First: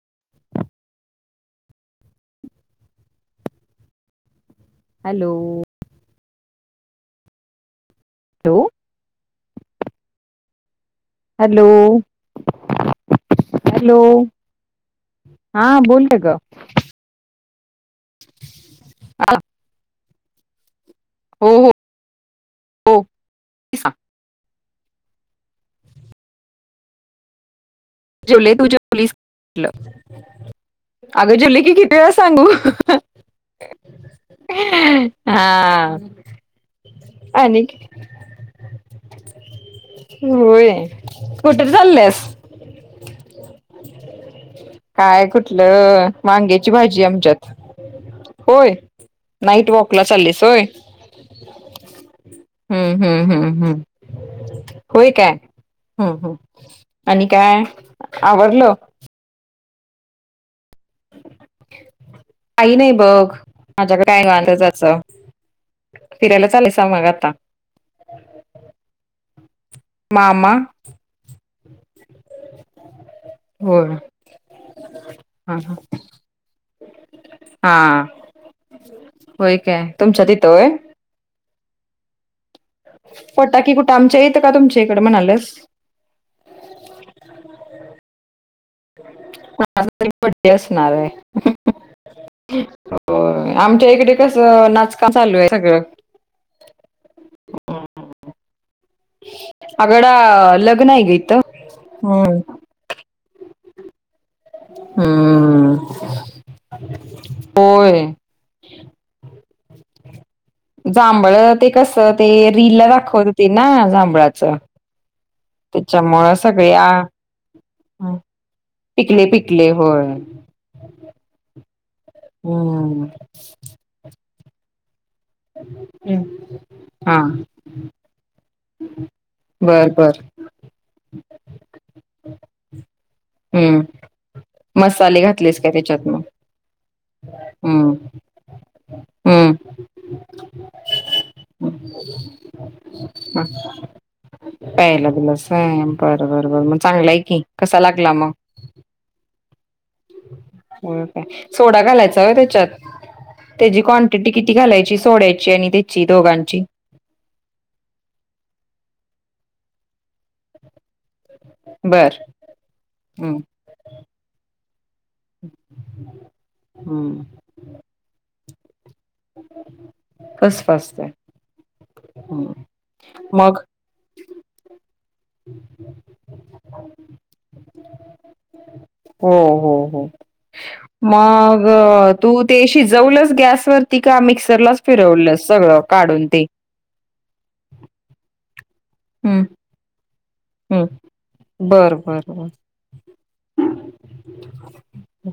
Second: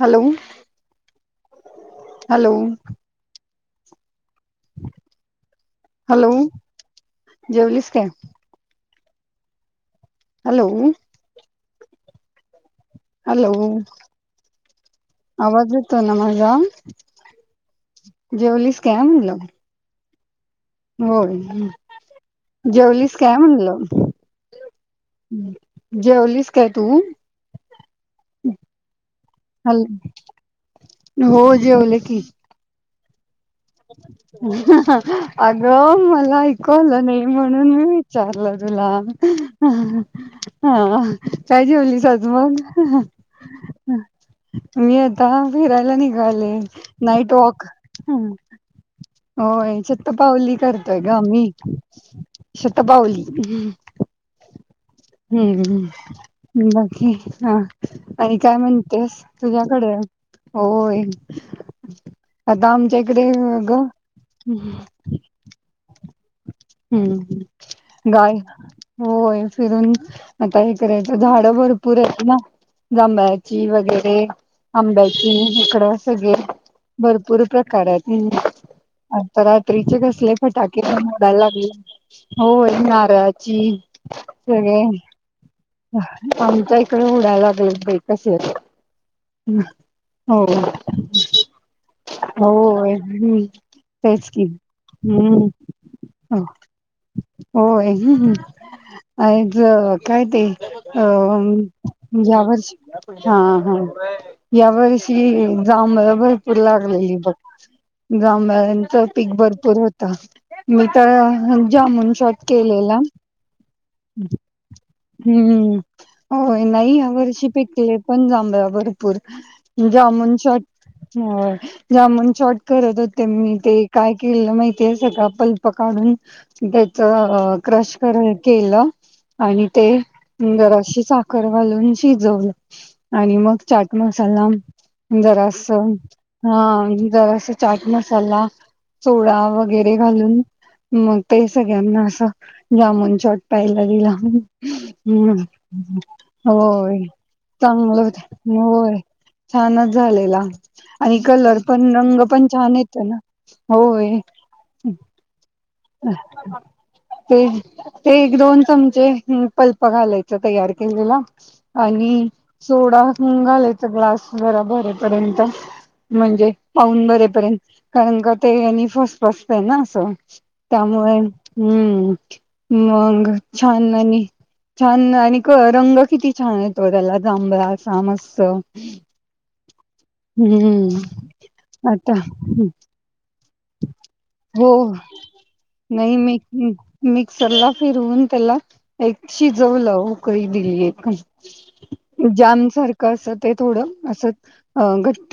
Hello hello hello hello जेवलीस काय तो हॅलो हॅलो हॅलो हा आवाज येतो बोल ना की ग माझा जेवलीस काय म्हणलं होय हो हो हो जेवलीस काय म्हणलं जेवलस काय तू जुले तुझ्या हॅलो पोलीसलं अगं जेवले की किती वेळा सांगू [inaudible] हा अगं मला ऐकू आलं नाही आणि म्हणून मी विचारलं तुला होय हा काय कुठे जेवली चालल्यास आज मग हम् हम् मी काय आता फिरायला कुठलं निघाले वांग्याची भाजी नाईट आमच्यात वॉक होय नाईट होय वॉकला चाललीस शतपावली होय करतोय ग मी हम्म शतपावली हम्म हम्म हम्म होय काय हम्म हम्म हग बाकी आणि हा काय आणि काय आवरलं म्हणतेस तुझ्याकडे होय आता काही नाही आमच्या बघ इकडे ग माझ्याकडे काय निवांत जायचं फिरायला चालायसा मग आता हम्म गाय होय फिरून मामा आता हे करायचं झाडं भरपूर आहेत ना जब्याची होय वगैरे आंब्याची हा हा इकडं सगळे भरपूर हा प्रकारात आता होय काय रात्रीचे तुमच्या कसले तिथं होय फटाके पण मोडायला लागले होय नारळाची फटाकी कुठं आमच्या इथं का सगळे तुमच्या इकडे म्हणालेस आमच्या इकडे उडायलागेल कसे आहे तरी बड्डे असणार आहे होय हो हम्म आमच्या इकडे तेच कस नाचक चालू आहे सगळं हो हो अज अगडा काय ते लग्न अ आहे ग इथं हम्म म्हणजेवरर्ष हा हा या वर्षी हम्म जभळ भरपूर लागलेली बघ होय गांळ्यांचा पीक भरपूर होता मी तर जांभळ ते कसं जामन ते शॉट रील ला केलेला दाखवत होते ना जांभळाचं हम्म त्याच्यामुळं होय सगळे आ नाही ह्या वर्षी पिकले पण जांभला भरपूर पिकले पिकले होय जामणच्या हो जामन शॉट करत हम्म होते मी ते काय केलं माहितीे पल्प काढून त्याच हा क्रश केलं आणि ते बर बर सुंदरशी साखर घालून शिजवलं आणि मग हम्म चचाट मसाला मसाले घातलेस दरास काय त्याच्यात मग हा दरस ाट हम्म मसाला सोडा वगैरे घालून मग ते सगळ्यांना असं जाम हम्म शॉट पहायला गेला प्यायला हम्म दिलास होय बरं बरं बरं मग होय चांगला आहे की कसा चांगलं लागला मग होय छानच झालेला होय आणि काय कलर सोडा पण घालायचा रंग होय पण त्याच्यात छान येतो ना त्याची होय क्वांटिटी किती घालायची सोडायची आणि त्याची दोघांची ते ते एक दोन चमचे पल्प घालायच तयार केलेला आणि बर सोडा हम्म घालायच ग्लास जरा भरेपर्यंत म्हणजे पाहून हम्म बरेपर्यंत कारण का ते फसट फसतय ना असं फसफसत म आहे. हम्म हम्म. मग छान आणि छान आणि रंग किती छान येतो त्याला जांबळा असा मस्त हो हो हो हम्म मग आता तू त्याशी जलच गॅस हो नाही काढून म ते मिक्सरला फिरवून त्याला एक हम्म शिजव लाव हम्म बर बर बर दिलीम सारख अस ते थोड असट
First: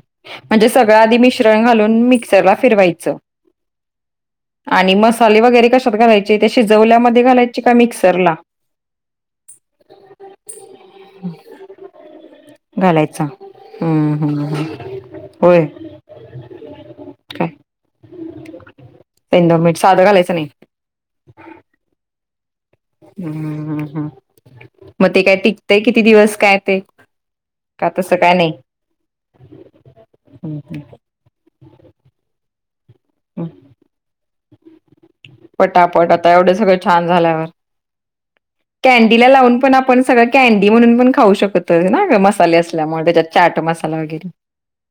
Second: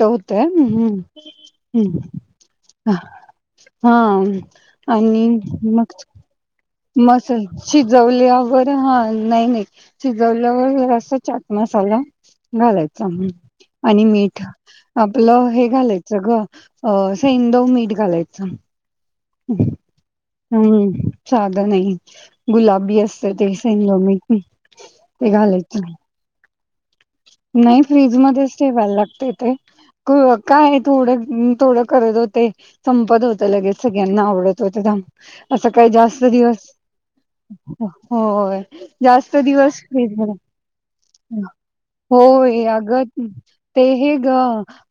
होते हम्म म्हणजे सगळं आधी हम्म मिश्रण घालून मिक्सर फिरवायच हा आणि मसाले वगैरे कशात घालायचे त्या शिजवल्यामध्ये घालायचे का मिक्सरला बर हा नाही नाही शिजवल्यावर अस चाट मसाला घालायचा म्ह आणि हम्म मीठ हम्म हम्म आपलं होय हे घालायचं ग काय सेड मीठ घालायच सेंधव हम् मीठ साधं घालायचं नाही साध नाही गुलाबी असत ते हम्म हम्म सलो हम्म मी मग ते काय टिकतंय घालायचं किती दिवस काय ते नाही का फ्रीज तसं काय नाही मध्येच ठेवायला लागते ते हम्म काय थोडं थोडं करत होते संपत हम्म होतं लगेच सगळ्यांना आवडत होतं असं काही पटापट जास्त आता एवढं दिवस सगळं छान झाल्यावर हो कॅन्डीला जास्त लावून पण आपण सगळं दिवसजला कॅन्डी म्हणून पण खाऊ शकतो ना ग मसाले होय असल्यामुळे अगं त्याच्यात चाट ते मसाला हे वगैरे ग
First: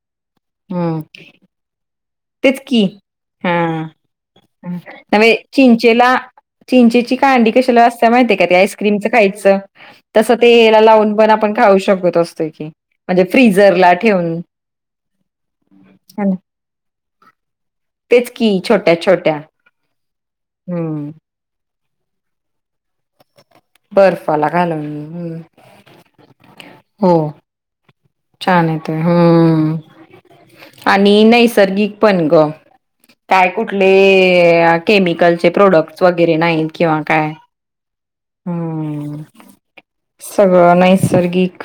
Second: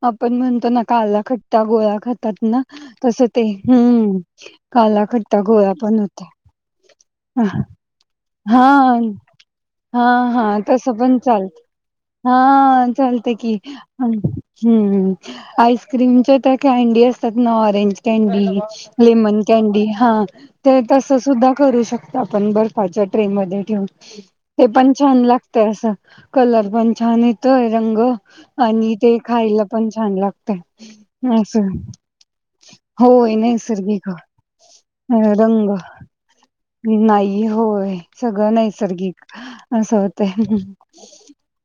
आपण म्हणतो ना हम्म काला खट्ट गोळा खट तेच ना की तस ते हा हम्म काला नव्हे खट्टा गोळा्या पण चिंचेला होत्या चिंचेची कांडी कशाला असत्या माहििते हा हा हा ते याला तस लावून पण आपण चालत खाऊ शकत हा असतोय की म्हणजे चालते फ्रीझरला ठेवून हम् आईसक्रीम हा ना च तर खय ऑरेंज तेच की कॅडी छोट्या छोट्या लेमन कॅनडी हा तर हम्म तस सुद्धा करू शकत आपण बर्फाच्या ट्रे मध्ये ठेऊन बर्फाला ते घालून पण छान हम्म लागत असं कलर हो पंछाान तोय रंग छान आणि येतोय ते खायला हम्म पण छान लागते आणि अस नैसर्गिक पण ग होय काय कुठले नैसर्गिक अ केमिकलचे रंग प्रोडक्ट्स वगैरे नाहीत किंवा काय नाही होय सगळं हम्म नैसर्गिक असं होत सगळं नैसर्गिक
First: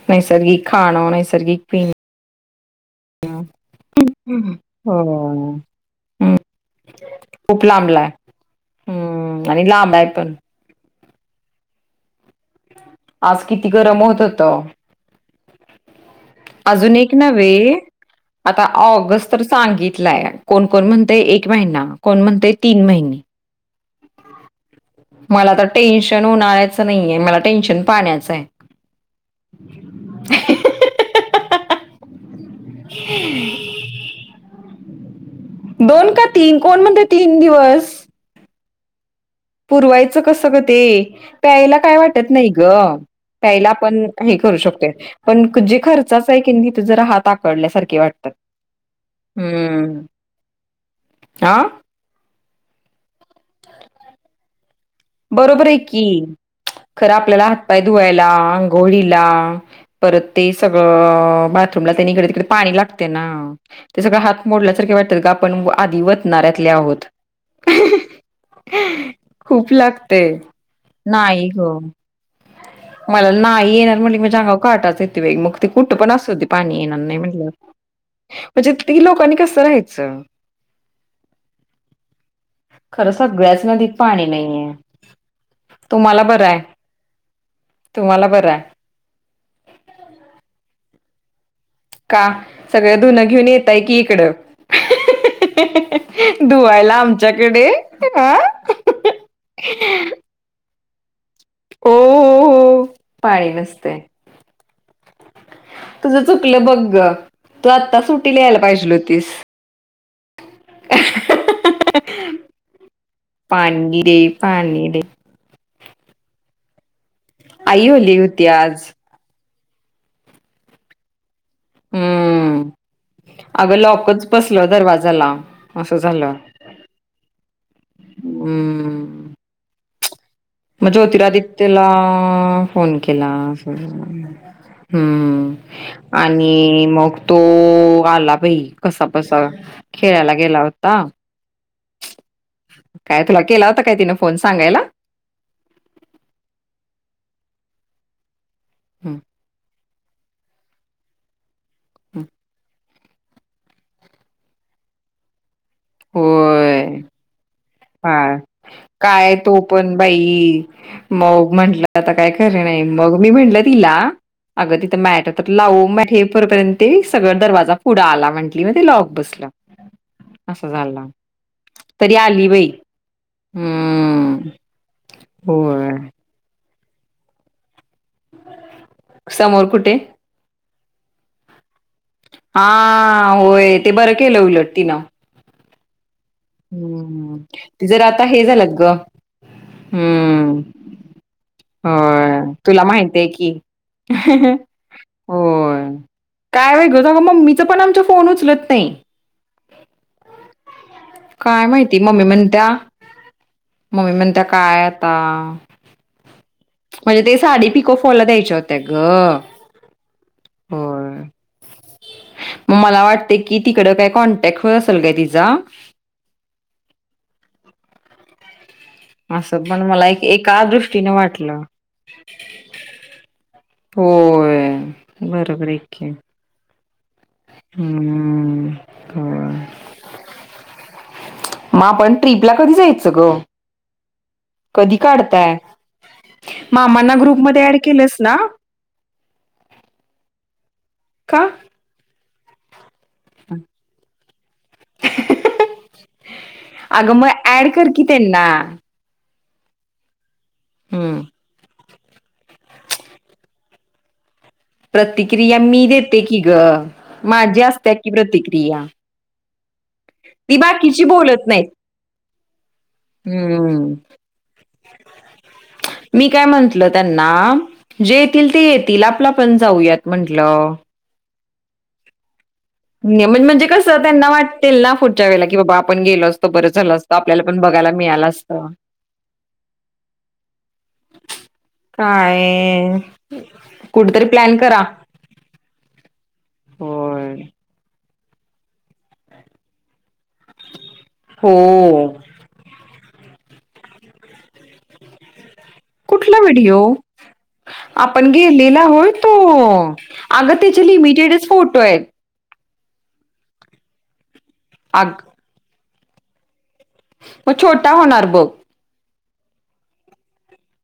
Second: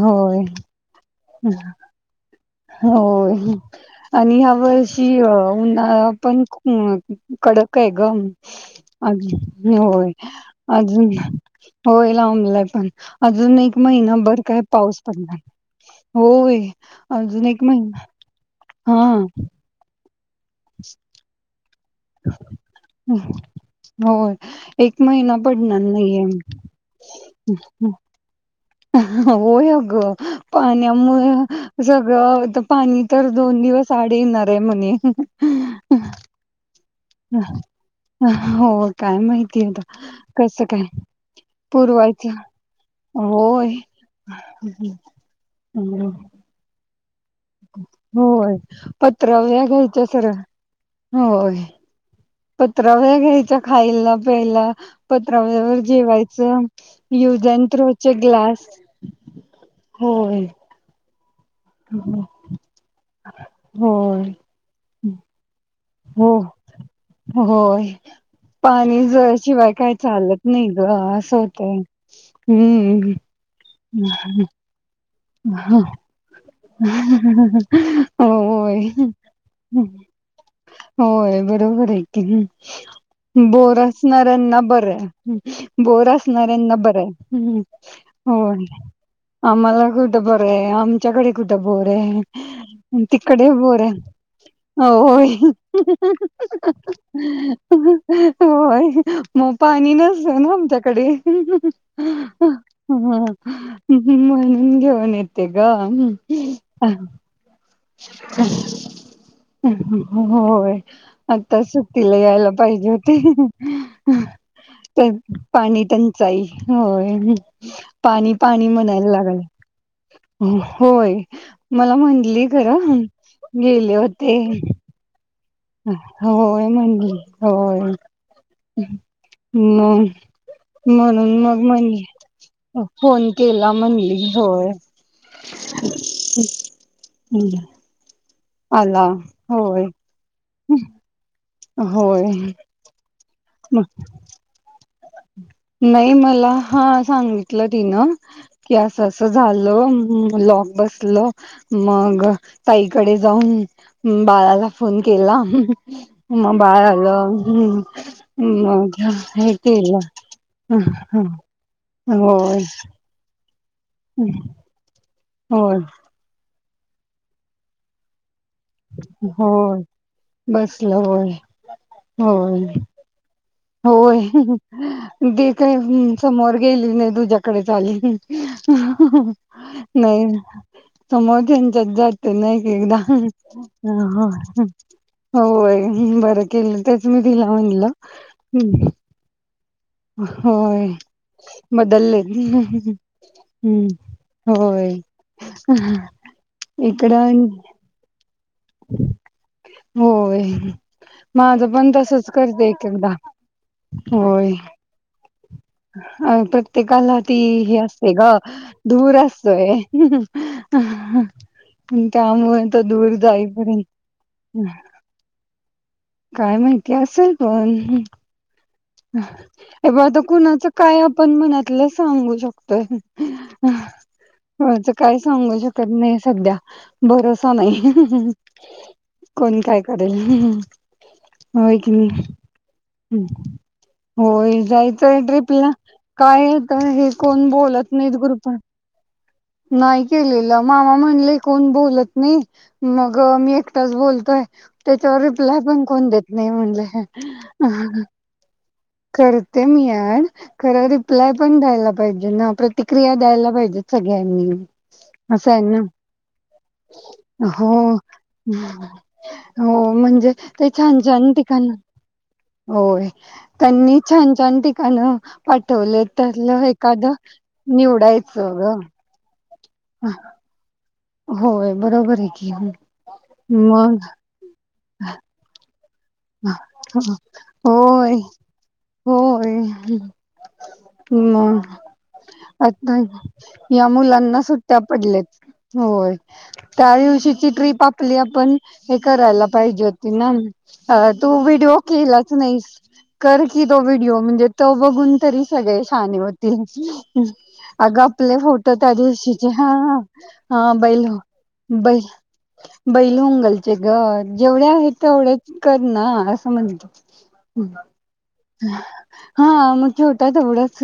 होय नैसर्गिक खाणं नैसर्गिक पीन हो आणि ह्या हो वर्षी उन्हाळा हम्म, पण खूप कडक आहे लांबलाय गम अ हम्म आणि लांब आहे होय पण अजून होय लाबलाय पण आज अजून किती एक गरम होत महिनाभर काय होतं पाऊस पडला होय अजून एक न महिना आता हा ऑगस्ट तर सांगित य कोण कोण म्हणत एक महिना कोण म्हणत तीन महिने हो एक महिना मला तर पडणार नाही टेन्शन उन्हाळ्याचं नाहीये मला टेन्शन आहे पाण्याचं आहे हो अग पाण्यामुळे सगळं पाणी तर दोन दिवस साडीणार रे मुनी दोन का तीन कोण म्हणते तीन दिवस ह ह हो काय माहितीय आता पुरवायचं कसं ग ते प्यायला काय वाटत पुरवायचं नाही ग प्यायला होय आपण हे करू शकतोय, पण जे खर्चाच आहे की नई तीथ जरा हात आकडल्यासारखे वाटतात होय पत्र व्या हम्म घायच्या सरळ. हा पत्रावळ्या घ्यायच्या खायला प्यायला बरोबर आहे पत्रावळ्यावर की, जेवायचं खरं यूज आपल्याला अँड हातपाय थ्रो चे धुवायला ग्लास अंघोळीला परत होय ते सगळं बाथरूमला तेन हिकडं तिकड पाणी लागतय ना, ते सगळ होय हात मोडल्यासारखे वाटतात आपण हो आधिवतनाऱ्यातले आहोत होय पाणी ज खूप शिवाय काय ते चालत नाही ग असं नाही ग, होतंय हम्म मला नाही येणार म्हटल की माझ्या अंगावर काटाच [unintelligible] मग ते कुठ पण असुदे पाणी येणार नाही म्हंटल्यावर, म्हणजे होय इतकी लोकांनी कसं राहायचं? होय बरोबर आहे की, खरं सगळ्याच बोर नदीत पाणी असणारऱ्यांना नाहीये. बर बोर तुम्हाला बरं आहे, असणाऱ्याना बर हाय, हम् तुम्हाला बरं आहे. होय. आम्हाला कुठ बर आहे आम बोर का सगळं आहे धुनं घेऊन तिकडे बोर येताय की आहे इकडं होय धुवायला आमच्याकडे हा वय म पाणी नसतय ना आमच्यात. हो हो हो पाणी नसतय [unintelligible] [inaudible] घेऊन येते ग तुझं चुकलं बघ ग, तू आत्ता सुटीला यायला पाहिजेल होतीस होय आता सुट्टीला यायला पाहिजे होती पाणी दे पाणी दे तर पाणी तचांई, होय. आई ओली पाणी होती पाणी आज म्हणायला लागलाय. होय मला म्हणली खर हम्म अगं गेले लॉकच होते. बसलं दरवाजाला असं झालं होय, म्हणजे होय, हम्म म मग जोतिरादिक्तेला फोन केला. हम्म आणि मग तो आला. भाई आला कसा बसा, होय खेळायला गेला होता. होय. काय तुला केला होता काय तिन फोन सांगायला? नाही मला हा सांगितलं तिन की असं अस झालं ह लॉक बसल मग तई कडे जाऊन बाळाला फोन केला म होय. बाळ आलं, हम्म. हा काय तो पण बाई मग म्हटलं आता काय खरे होय, नाही, मग मी म्हटलं तिला अगं तिथं मॅट तर होय, लावु, म हे पर्यंत ते सगळ दरवाजा पुढा आला म्हट लॉक बसल, होय. अस झाल. बसलं होय, तरी आली होय, बाई होय हम्म ती काय होय समोर गेली नाही, तुझ्याकडच आली. नाही समोर [unintelligible] कुठे [unintelligible] नाही एक हा होय ते बरं केलं उलट तिनं होय ब हम्म, ते जरा आता हे झाल्यात ग हम्म होय. बदलले होय तुला माहित आहे की हम्, होय. होय [unintelligible] [inaudible] काय वेगळच आग, इकडं मम्मीचं पण आमच्या फोन उचल होय. काय माझं पण माहिती मम्मी तसच करते म्हणत्या एक-एकदा, मम्मी म्हणत्या होय. काय आता अ प्रत्येकाला म्हणजे ती ते साडी हे पिको असतय ग फॉलला द्यायच्या होत्या ग धूर असतोय. होय [unintelligible] [inaudible] काम वय मग तर मला दूर वाटते जाई की तिकडं काय कॉन्टॅक्ट पर्यंत होत असेल काय तिचा काय माहितीय असेल पण असं पण हे बग मला आता एक एका कुणाच काय दृष्टीने आपण वाटलं मनातलं सांगू शकतोय होय हो तर काय सांगू बरोबर आहे शकत की नाही सध्या भरोसा नाही हम्म होय कोणी काय करेल होय मग की आपण ट्रीपला कधी जायचं ग हम् होय कधी जायचंय काढताय ट्रीपला काय तर हे मामांना कोण ग्रुपमध्ये ऍड बोलत नाहीत केलंस ना ग्रूप वर नाही केलेलं मामा म्हणले का कोण बोलत नाही मग मी एकटाच बोलतोय त्याच्यावर रिप्लाय पण कोण देत नाही म्हणले अगं मग ऍड कर की त्यांना करते मी ऍड खरं हम्म रिप्लाय पण द्यायला पाहिजे ना प्रतिक्रिया द्यायला पाहिजे सगळ्यांनी असं प्रतिक्रिया आहे ना मी देते की ग माझी हो असत्या की हम प्रतिक्रिया हो म्हणजे का ती ते छान बाकीची छान बोलत ठिकाण नाहीत होय हम्म त्यांनी छान छान ठिकाण पाठवले मी काय त्यातलं म्हंटल एखादं त्यांना जे निवडायचं येतील ते ग येतील आपलं पण जाऊयात म्हंटलं होय बरोबर आहे की म म्हणजे मग कसं त्यांना वाटतील ना पुढच्या वेळेला की बाबा आपण गेलो असतो बर झाल असत आपल्याला पण बघायला होय मिळालं असत हम् आ काय या कुठेतरी मुलांना प्लॅन सुट्ट्या करा. पडल्यात होय त्या होय. दिवशीची ट्रीप आपली आपण हे करायला पाहिजे होती ना अ तू व्हिडिओ हो. केलाच नाहीस कर की तो व्हिडिओ म्हणजे तो बघून तरी सगळे शहाने कुठला व्हिडिओ? होतील अगं आपण आपले फोटो गेलेला त्या होय तो. दिवशीचे हा अगं हा त्याचे बैल लिमिटेडच फोटो बैल आहेत. बैल उंगलचे ग जेवढे आहे अग तेवढेच कर ना असं म्हणतो मग छोटा होणार बघ. हा म छोटा तवढंच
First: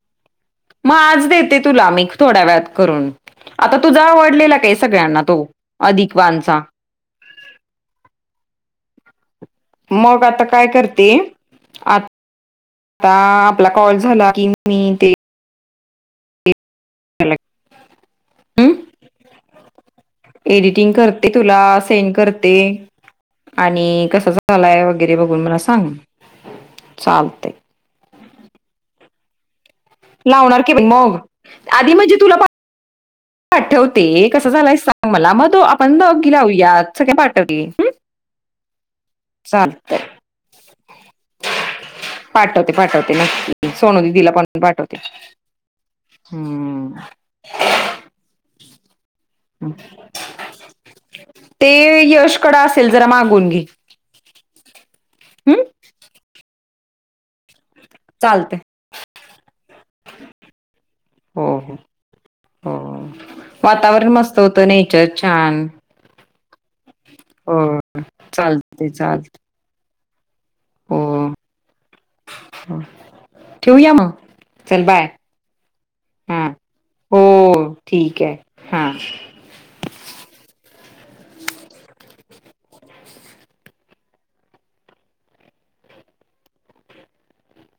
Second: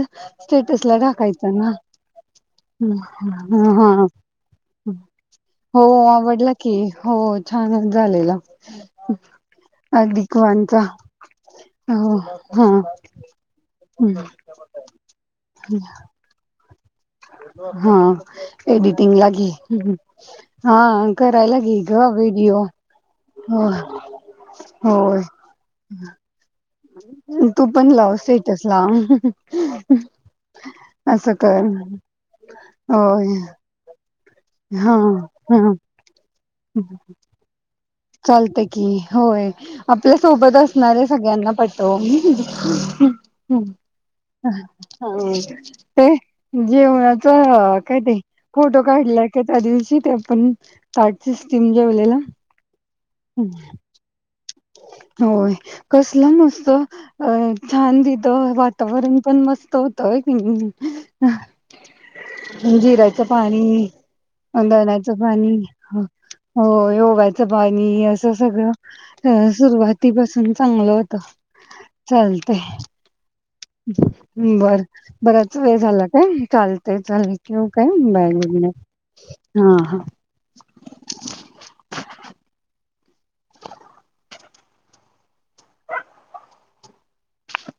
स्टेटस मग ला आज टाकायचं देते ना तुला मी थोड्या वेळात करून. आता तुझा ह आवडलेला काय सगळ्यांना तो हो अधिक आवडला वानचा. की हो छान झालेला मग अधिक आता काय वानचा करते आ हो हा ता आपला कॉल झाला की मी ते हम् हा हं एडिटिंग ला घे हा करायला घे ग न करते व्हिडिओ हो आणि कंस झालाय वगैरे होय बघून मला सांग! चालतंय तू पण लाव स्टेटस लाव. लावणार की बाई, मग आधी म्हणजे तुला- होय पाठवते कसं झालंय हा सांग मला मग तो हा आपण दोघी लावूयात सगळ्या पाठवतील चालत की होय! आपल्या सोबत असणारे सगळ्यांना पाठव. पाठवते पाठवते हुं नक्की सोनू दिदीला पण पाठवते हं ते हम्म. जेवणाचं काय ते- फोटो काढला का त्या दिवशी ते पण पार्टी ते थीम जमवलेला. यशकडं असेल जरा मागून घे- होय, हं? कसलं मस्त! अ छान तिथ चालतंय वातावरण पण मस्त होत होय कणी हो हो हो जिर्याच पाणी वातावरण मस्त होतं नेचर दाण्याचं छान पाणी- होय ओव्याचं हो पाणी असं सगळं- चालते चालते अं सुरुवातीपासून चांगलं हो होत. चालतय हो ठेवूया मग. बरं चल बाय बराच वेळ झाला काय? हा चालतय हो -चालतय ठेऊ काय ठीक बाय आहे गुड हा नाईट. हां -हां